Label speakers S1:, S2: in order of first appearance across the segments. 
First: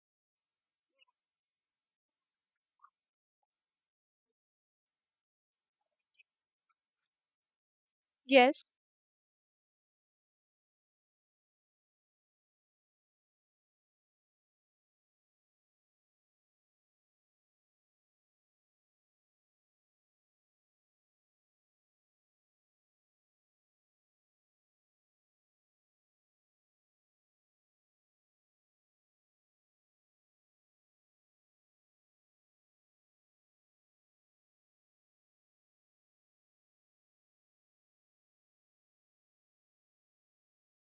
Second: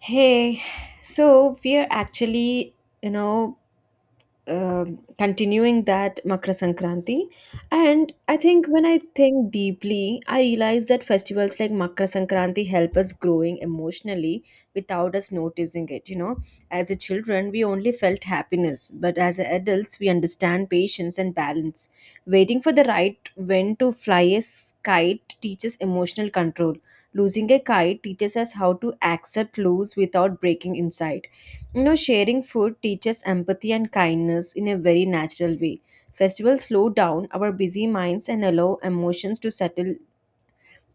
S1: Hey, so we're actually, you know, continuing that Makra Sankranti. And I
S2: Yes,
S1: think when I think deeply, I realize that festivals like Makra Sankranti help us growing emotionally without us noticing it. You know, as a children, we only felt happiness, but as adults, we understand patience and balance. Waiting for the right when to fly a kite teaches emotional control. Losing a kite teaches us how to accept lose without breaking inside. You know, sharing food teaches empathy and kindness in a very natural way. Festivals slow down our busy minds and allow emotions to settle.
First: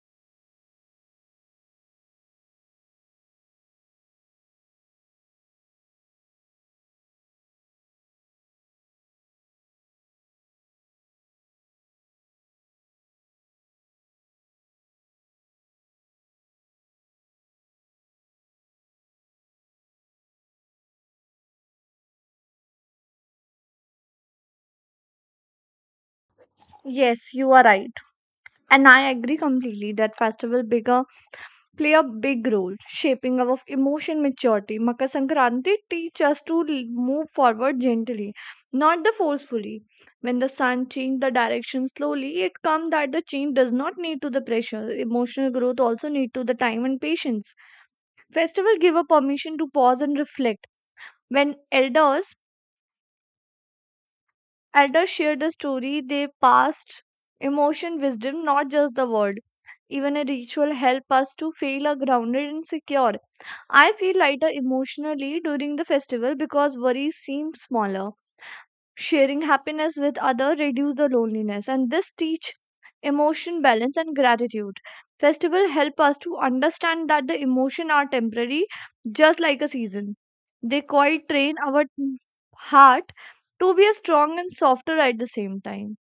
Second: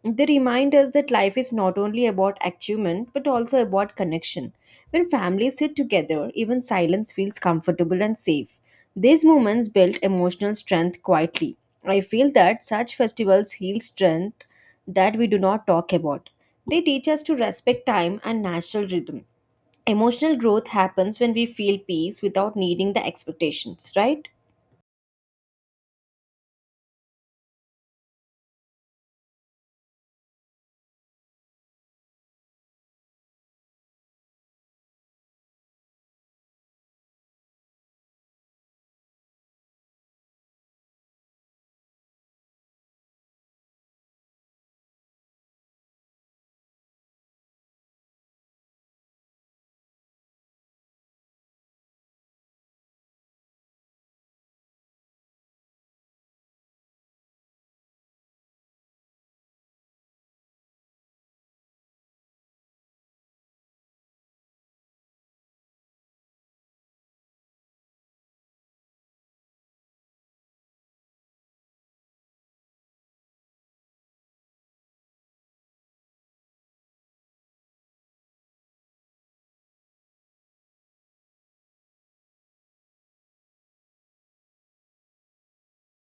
S1: They remind us that life is not only about achievement but also about connection. When families sit together, even silence feels comfortable and safe. These moments build emotional strength quietly. I feel that such festivals heal strength that we do not talk about. They teach us to respect time and natural rhythm. Emotional growth happens when we feel peace without needing the expectations, right?
S2: yes, you are right. And I agree completely that festival bigger play a big role shaping our emotion maturity. Makar Sankranti teach us to move forward gently, not the forcefully. When the sun change the direction slowly, it come that the change does not need to the pressure. Emotional growth also need to the time and patience. Festival give a permission to pause and reflect. When elders Elders share the story they passed, emotion, wisdom, not just the word. Even a ritual help us to feel are grounded and secure. I feel lighter emotionally during the festival because worries seem smaller. Sharing happiness with others reduce the loneliness and this teach emotion balance and gratitude. Festival help us to understand that the emotion are temporary just like a season. They quite train our heart to be a strong and softer at the same time.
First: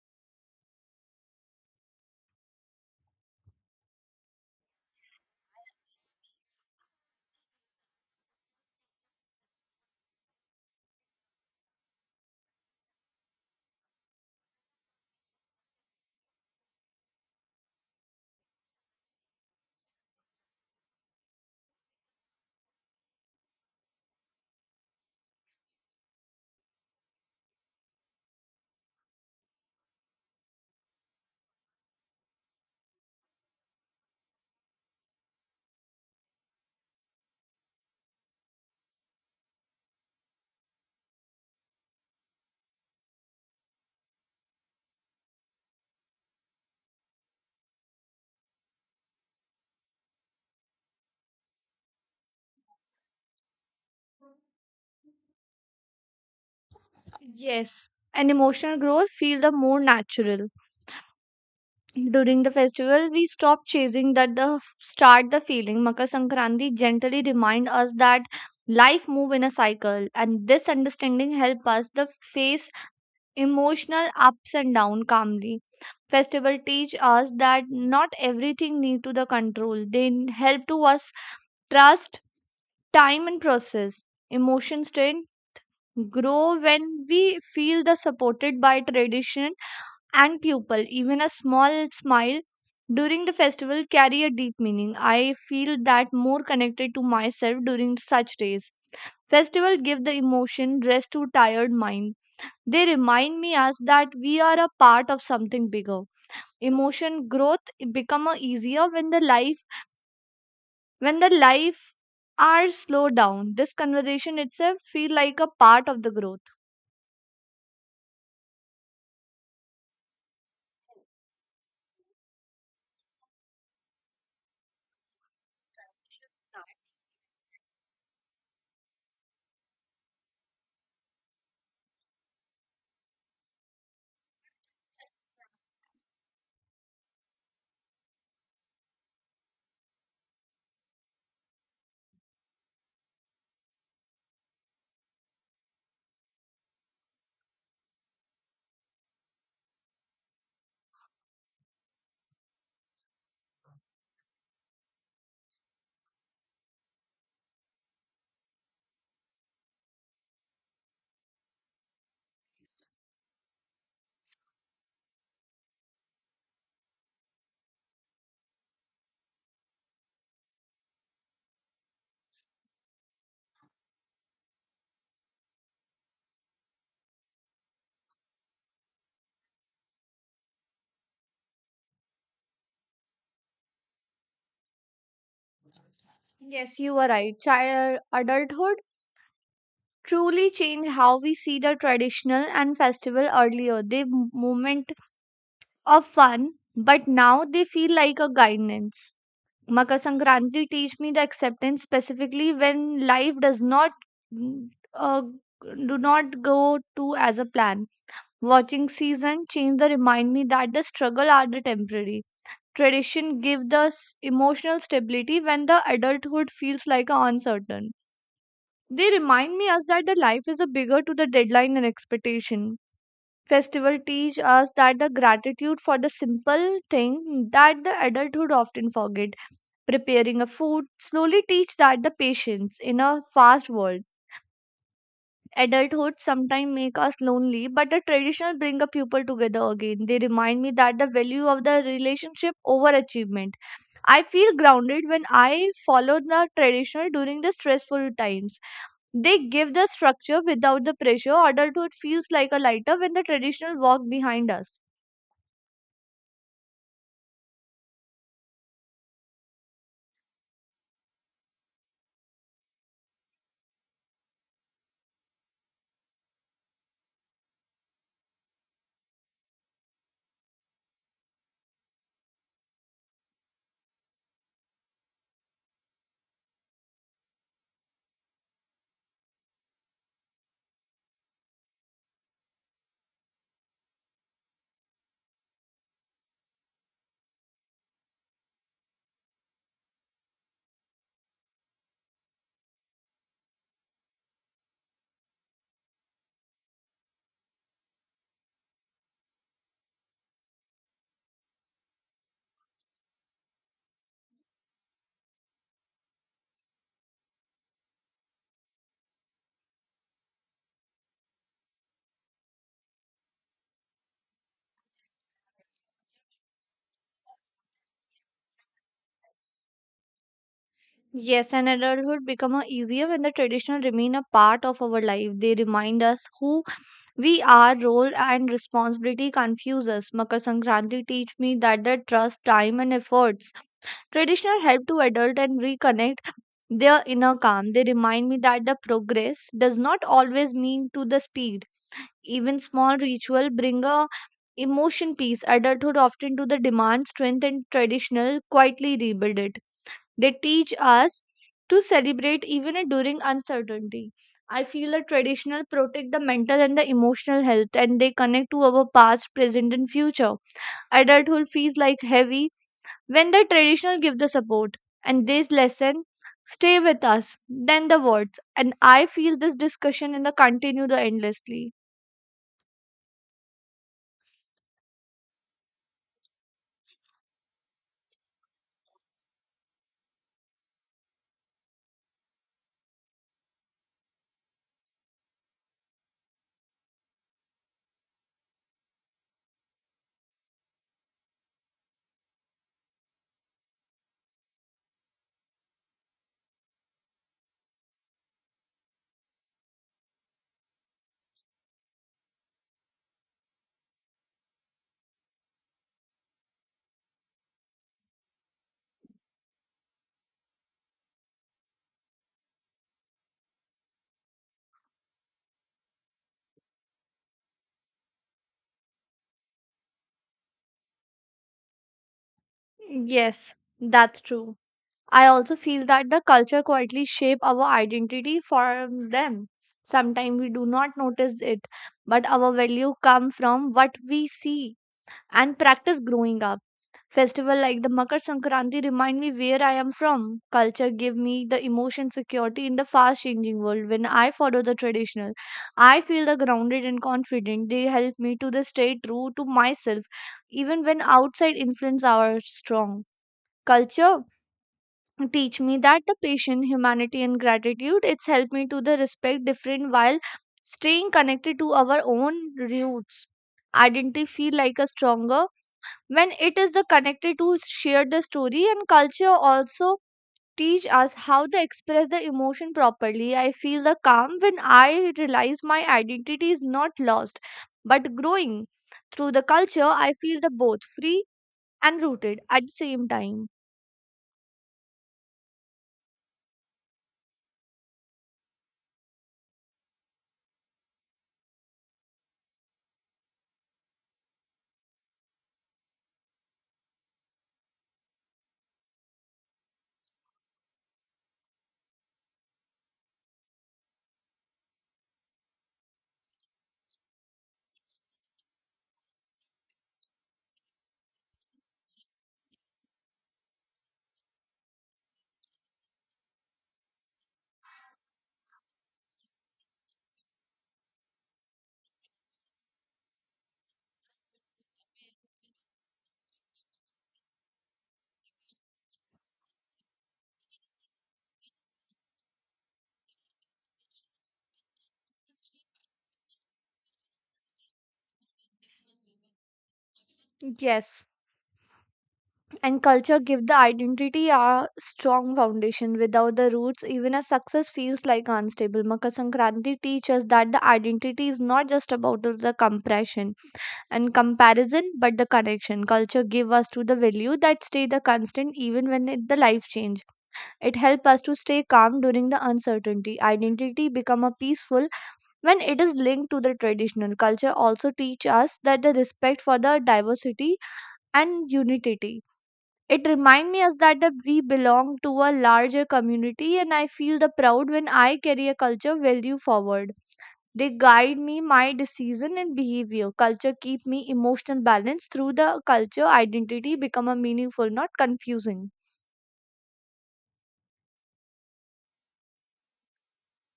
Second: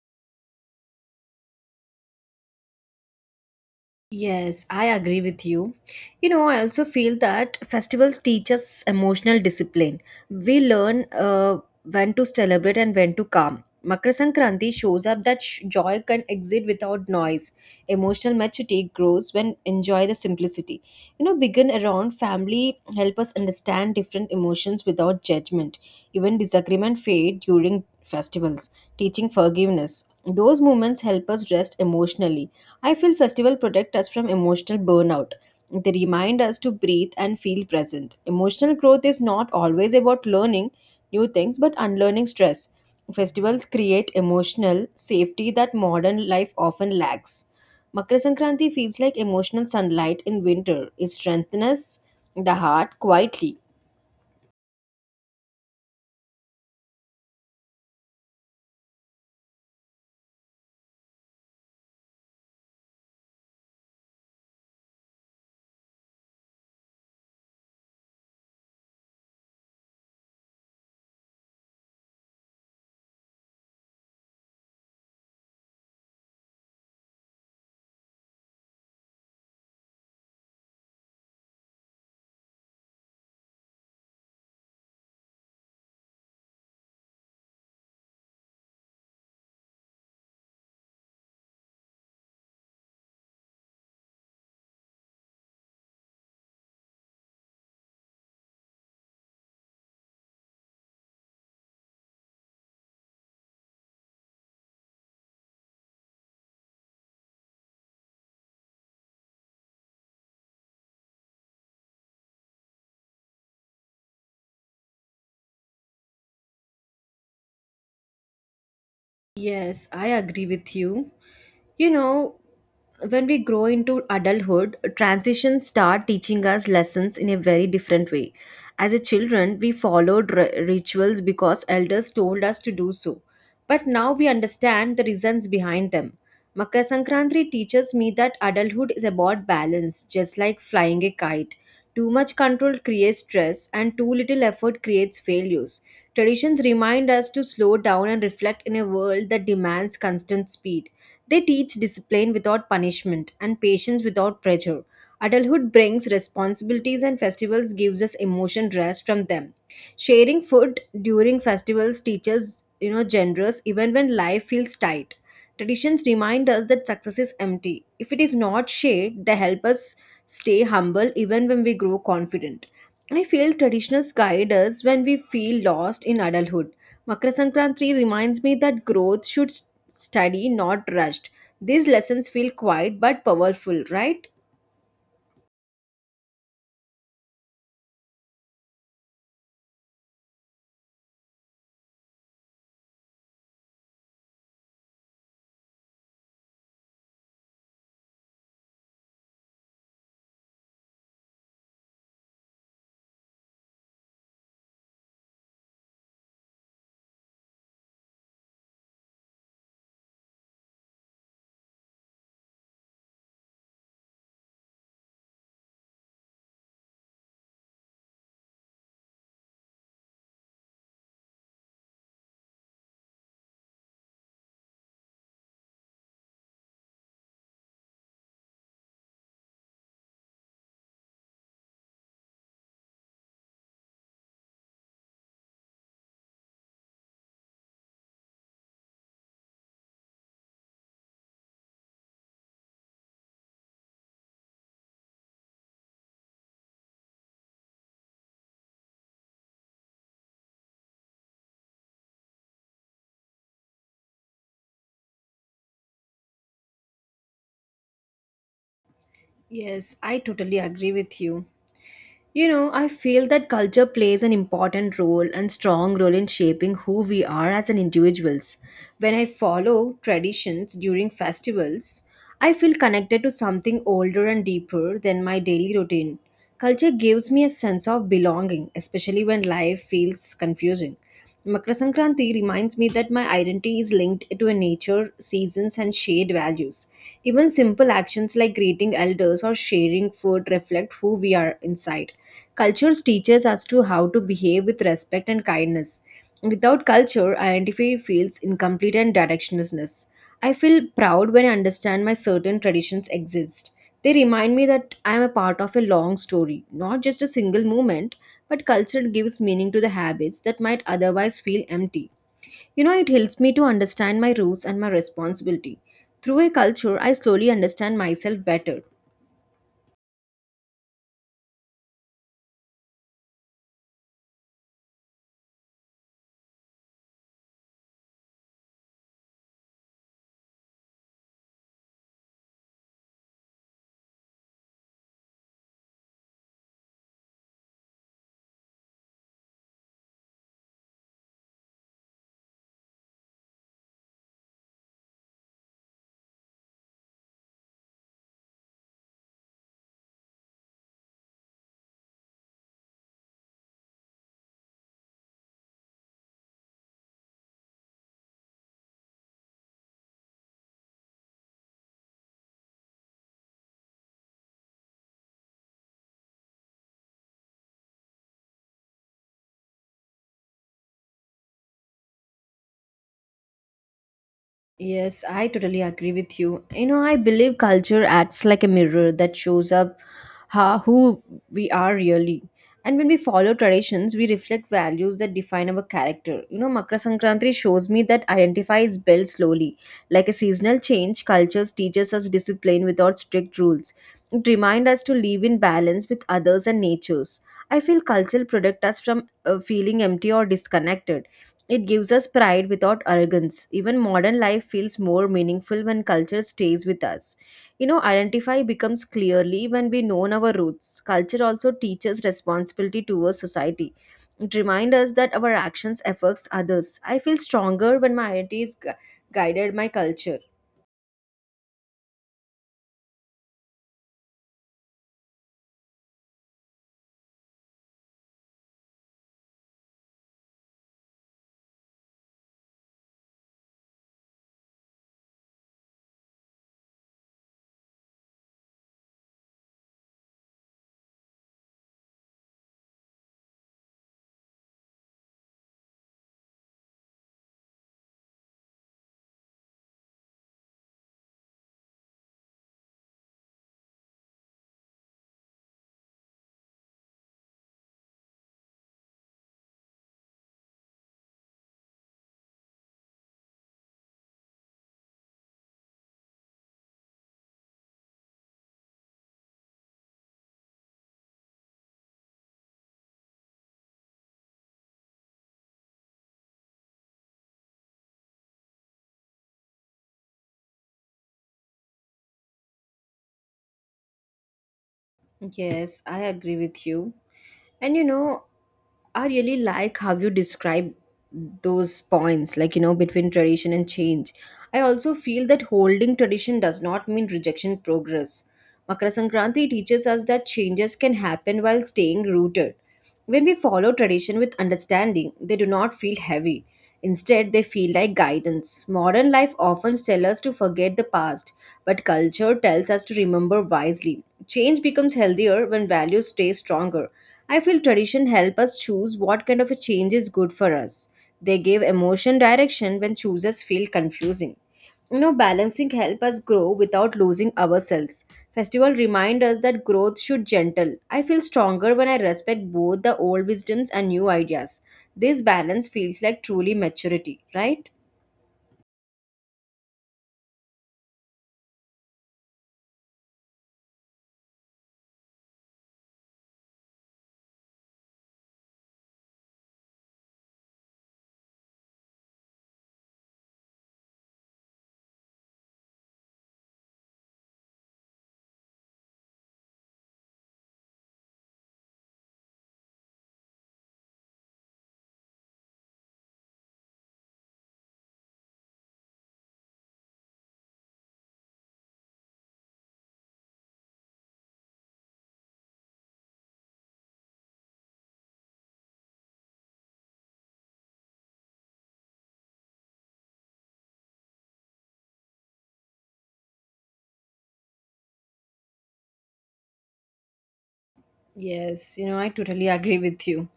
S1: Yes, I agree with you. You know, I also feel that festivals teach us emotional discipline. We learn when to celebrate and when to calm. Makar Sankranti shows up that joy can exist without noise. Emotional maturity grows when enjoy the simplicity. You know, begin around family help us understand different emotions without judgment. Even disagreement fade during festivals, teaching forgiveness. Those moments help us rest emotionally. I feel festivals protect us from emotional burnout. They remind us to breathe and feel present. Emotional growth is not always about learning new things but unlearning stress. Festivals create emotional safety that modern life often lacks. Makar Sankranti feels like emotional sunlight in winter. It strengthens the heart quietly.
S2: Yes. And emotional growth feel the more natural. During the festival, we stop chasing that the start the feeling. Makar Sankranti gently remind us that life move in a cycle, and this understanding help us the face emotional ups and down calmly. Festival teach us that not everything need to the control. They help to us trust time and process. Emotion strength grow when we feel the supported by tradition and pupil. Even a small smile during the festival carry a deep meaning. I feel that more connected to myself during such days. Festival give the emotion rest to tired mind. They remind me us that we are a part of something bigger. Emotion growth become a easier when the life are slowed down. This conversation itself feel like a part of the growth.
S1: Yes, I agree with you. You know, when we grow into adulthood, transitions start teaching us lessons in a very different way. As a children, we followed rituals because elders told us to do so. But now we understand the reasons behind them. Makar Sankranti teaches me that adulthood is about balance, just like flying a kite. Too much control creates stress, and too little effort creates failures. Traditions remind us to slow down and reflect in a world that demands constant speed. They teach discipline without punishment and patience without pressure. Adulthood brings responsibilities and festivals gives us emotion rest from them. Sharing food during festivals teaches, you know, generous even when life feels tight. Traditions remind us that success is empty. If it is not shared, they help us stay humble even when we grow confident. I feel traditions guide us when we feel lost in adulthood. Makar Sankranti reminds me that growth should study, not rushed. These lessons feel quiet but powerful, right?
S2: Yes, you are right. Child adulthood truly changed how we see the traditional and festival earlier. They moment of fun, but now they feel like a guidance. Makar Sankranti teach me the acceptance specifically when life does not mm, uh, do not go to as a plan. Watching season change the remind me that the struggle are the temporary. Tradition give the emotional stability when the adulthood feels like a uncertain. They remind me us that the life is a bigger to the deadline and expectation. Festival teach us that the gratitude for the simple thing that the adulthood often forget. Preparing a food slowly teach that the patience in a fast world. Adulthood sometimes make us lonely, but the traditional bring a people together again. They remind me that the value of the relationship over achievement. I feel grounded when I follow the traditional during the stressful times, they give the structure without the pressure. Adulthood feels like a lighter when the traditional walk behind us.
S1: Yes, I totally agree with you. You know, I feel that culture plays an important role and strong role in shaping who we are as an individuals. When I follow traditions during festivals, I feel connected to something older and deeper than my daily routine. Culture gives me a sense of belonging, especially when life feels confusing. Makra Sankranti reminds me that my identity is linked to a nature, seasons, and shared values. Even simple actions like greeting elders or sharing food reflect who we are inside. Cultures teaches us to how to behave with respect and kindness. Without culture, identity feels incomplete and directionlessness. I feel proud when I understand my certain traditions exist. They remind me that I am a part of a long story, not just a single moment, but culture gives meaning to the habits that might otherwise feel empty. You know, it helps me to understand my roots and my responsibility. Through a culture, I slowly understand myself better.
S2: Yes, and adulthood become a easier when the traditional remain a part of our life. They remind us who we are, role and responsibility confuse us. Makar Sankranti teach me that the trust, time and efforts. Traditional help to adult and reconnect their inner calm. They remind me that the progress does not always mean to the speed. Even small ritual bring a emotion peace. Adulthood often to the demand strength and traditional quietly rebuild it. They teach us to celebrate even during uncertainty. I feel a traditional protect the mental and the emotional health and they connect to our past, present and future. Adulthood feels like heavy when the traditional give the support and this lesson stay with us then the words, and I feel this discussion in the continue the endlessly.
S1: Yes, I totally agree with you. You know, I believe culture acts like a mirror that shows up how, who we are really. And when we follow traditions, we reflect values that define our character. You know, Makra Sankranti shows me that identify is built slowly. Like a seasonal change, cultures teaches us discipline without strict rules. It reminds us to live in balance with others and natures. I feel culture protect us from feeling empty or disconnected. It gives us pride without arrogance. Even modern life feels more meaningful when culture stays with us. You know, identify becomes clearly when we know our roots. Culture also teaches responsibility towards society. It reminds us that our actions affects others. I feel stronger when my identity is guided my culture.
S2: Yes, that's true. I also feel that the culture quietly shape our identity from them. Sometimes we do not notice it, but our value come from what we see and practice growing up. Festival like the Makar Sankranti remind me where I am from. Culture give me the emotion security in the fast changing world. When I follow the traditional, I feel the grounded and confident. They help me to the stay true to myself, even when outside influence are strong. Culture teach me that the patient humanity and gratitude, it's helped me to the respect different while staying connected to our own roots. Identity feel like a stronger when it is the connected to share the story, and culture also teach us how to express the emotion properly. I feel the calm when I realize my identity is not lost but growing through the culture. I feel the both free and rooted at the same time.
S1: Yes, I agree with you. And you know, I really like how you describe those points, like, you know, between tradition and change. I also feel that holding tradition does not mean rejection progress. Makara Sankranti teaches us that changes can happen while staying rooted. When we follow tradition with understanding, they do not feel heavy. Instead, they feel like guidance. Modern life often tells us to forget the past, but culture tells us to remember wisely. Change becomes healthier when values stay stronger. I feel tradition help us choose what kind of a change is good for us. They give emotion direction when choices feel confusing. You know, balancing help us grow without losing ourselves. Festival remind us that growth should gentle. I feel stronger when I respect both the old wisdoms and new ideas. This balance feels like truly maturity, right?
S2: Yes, and culture give the identity a strong foundation without the roots even a success feels like unstable. Makar Sankranti teaches that the identity is not just about the compression and comparison but the connection. Culture give us to the value that stay the constant even when it, the life change. It help us to stay calm during the uncertainty. Identity become a peaceful when it is linked to the traditional. Culture also teach us that the respect for the diversity and unity. It reminds me us that, the, we belong to a larger community, and I feel the proud when I carry a culture value forward. They guide me, my decision and behavior. Culture keep me emotional balance through the culture. Identity become a meaningful, not confusing.
S1: Yes, you know, I totally agree with you.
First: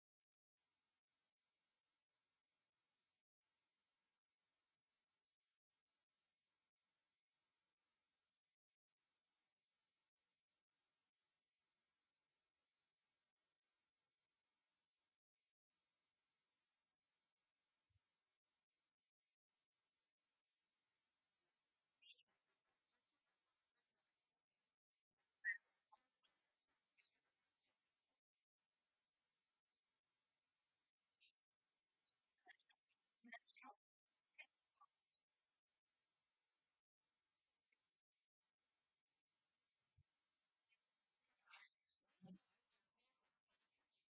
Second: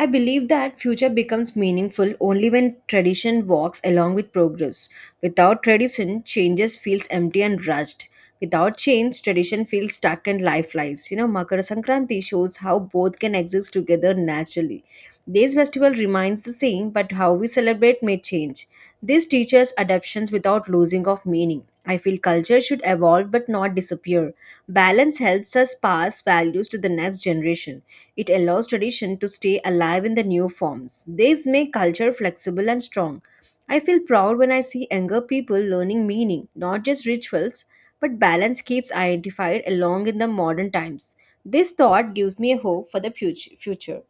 S1: I believe that future becomes meaningful only when tradition walks along with progress. Without tradition, changes feels empty and rushed. Without change, tradition feels stuck and lifeless. You know, Makara Sankranti shows how both can exist together naturally. This festival remains the same, but how we celebrate may change. This teaches adaptations without losing of meaning. I feel culture should evolve but not disappear. Balance helps us pass values to the next generation. It allows tradition to stay alive in the new forms. These make culture flexible and strong. I feel proud when I see younger people learning meaning, not just rituals, but balance keeps identified along in the modern times. This thought gives me a hope for the future.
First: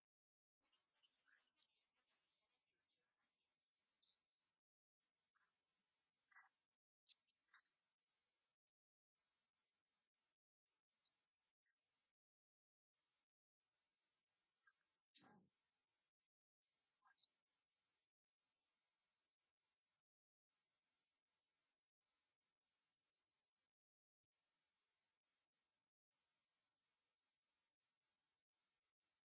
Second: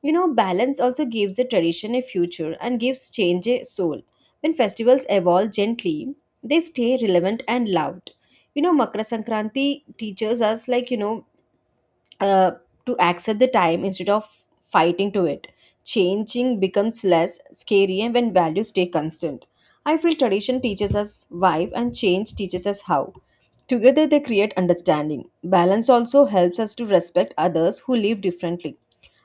S1: You know, balance also gives a tradition a future and gives change a soul. When festivals evolve gently, they stay relevant and loved. You know, makra sankranti teaches us, uh, to accept the time instead of fighting to it. Changing becomes less scary and when values stay constant, I feel tradition teaches us why and change teaches us how. Together they create understanding. Balance also helps us to respect others who live differently.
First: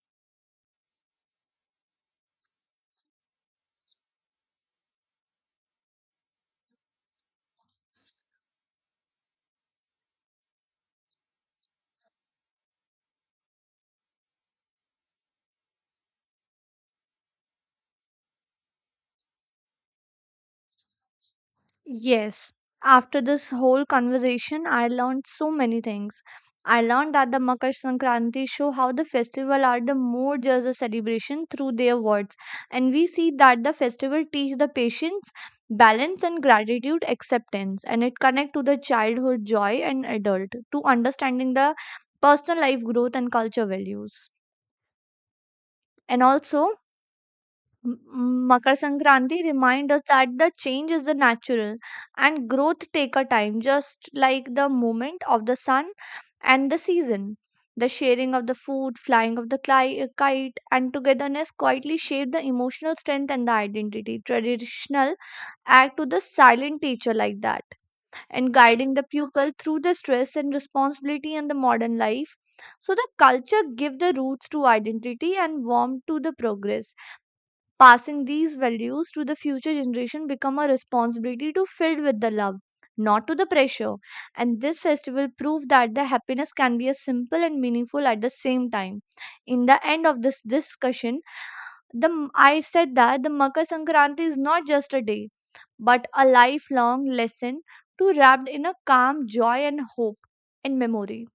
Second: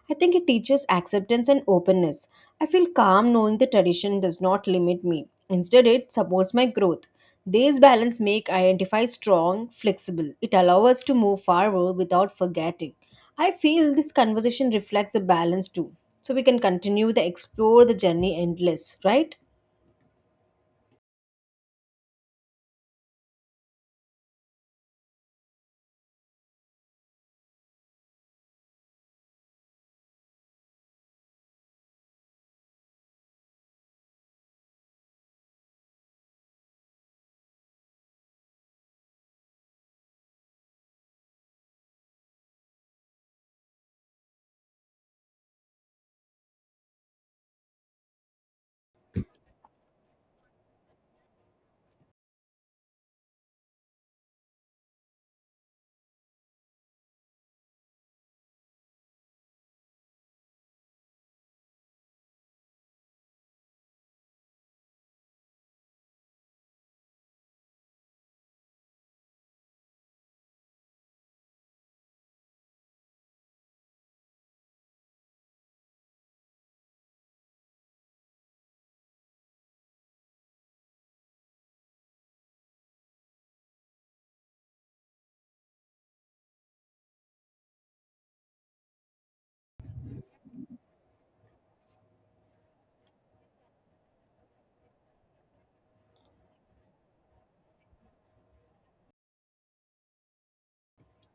S1: I think it teaches acceptance and openness. I feel calm knowing the tradition does not limit me. Instead, it supports my growth. These balance make identify strong, flexible. It allows us to move forward without forgetting. I feel this conversation reflects a balance too. So we can continue the explore the journey endless, right?
S2: Yes. After this whole conversation, I learned so many things. I learned that the Makar Sankranti show how the festival are the more just a celebration through their words. And we see that the festival teach the patience, balance and gratitude acceptance, and it connect to the childhood joy and adult to understanding the personal life growth and culture values. And also Makar Sankranti reminds us that the change is the natural and growth take a time, just like the movement of the sun and the season. The sharing of the food, flying of the kite, and togetherness quietly shape the emotional strength and the identity. Traditional act to the silent teacher like that, and guiding the pupil through the stress and responsibility in the modern life. So the culture give the roots to identity and warmth to the progress. Passing these values to the future generation become a responsibility to filled with the love, not to the pressure. And this festival proved that the happiness can be a simple and meaningful at the same time. In the end of this discussion, the I said that the Makar Sankranti is not just a day, but a lifelong lesson to wrapped in a calm joy and hope and memory.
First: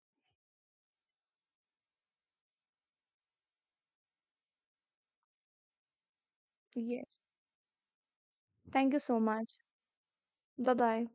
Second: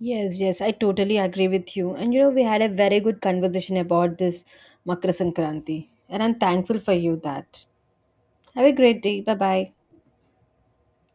S1: Yes, yes, I totally agree with you. And you know, we had a very good conversation about this Makra Sankranti. And I'm thankful for you
S2: Yes.
S1: that. Have a
S2: Thank you
S1: great
S2: so
S1: day. Bye
S2: much.
S1: bye.
S2: Bye bye.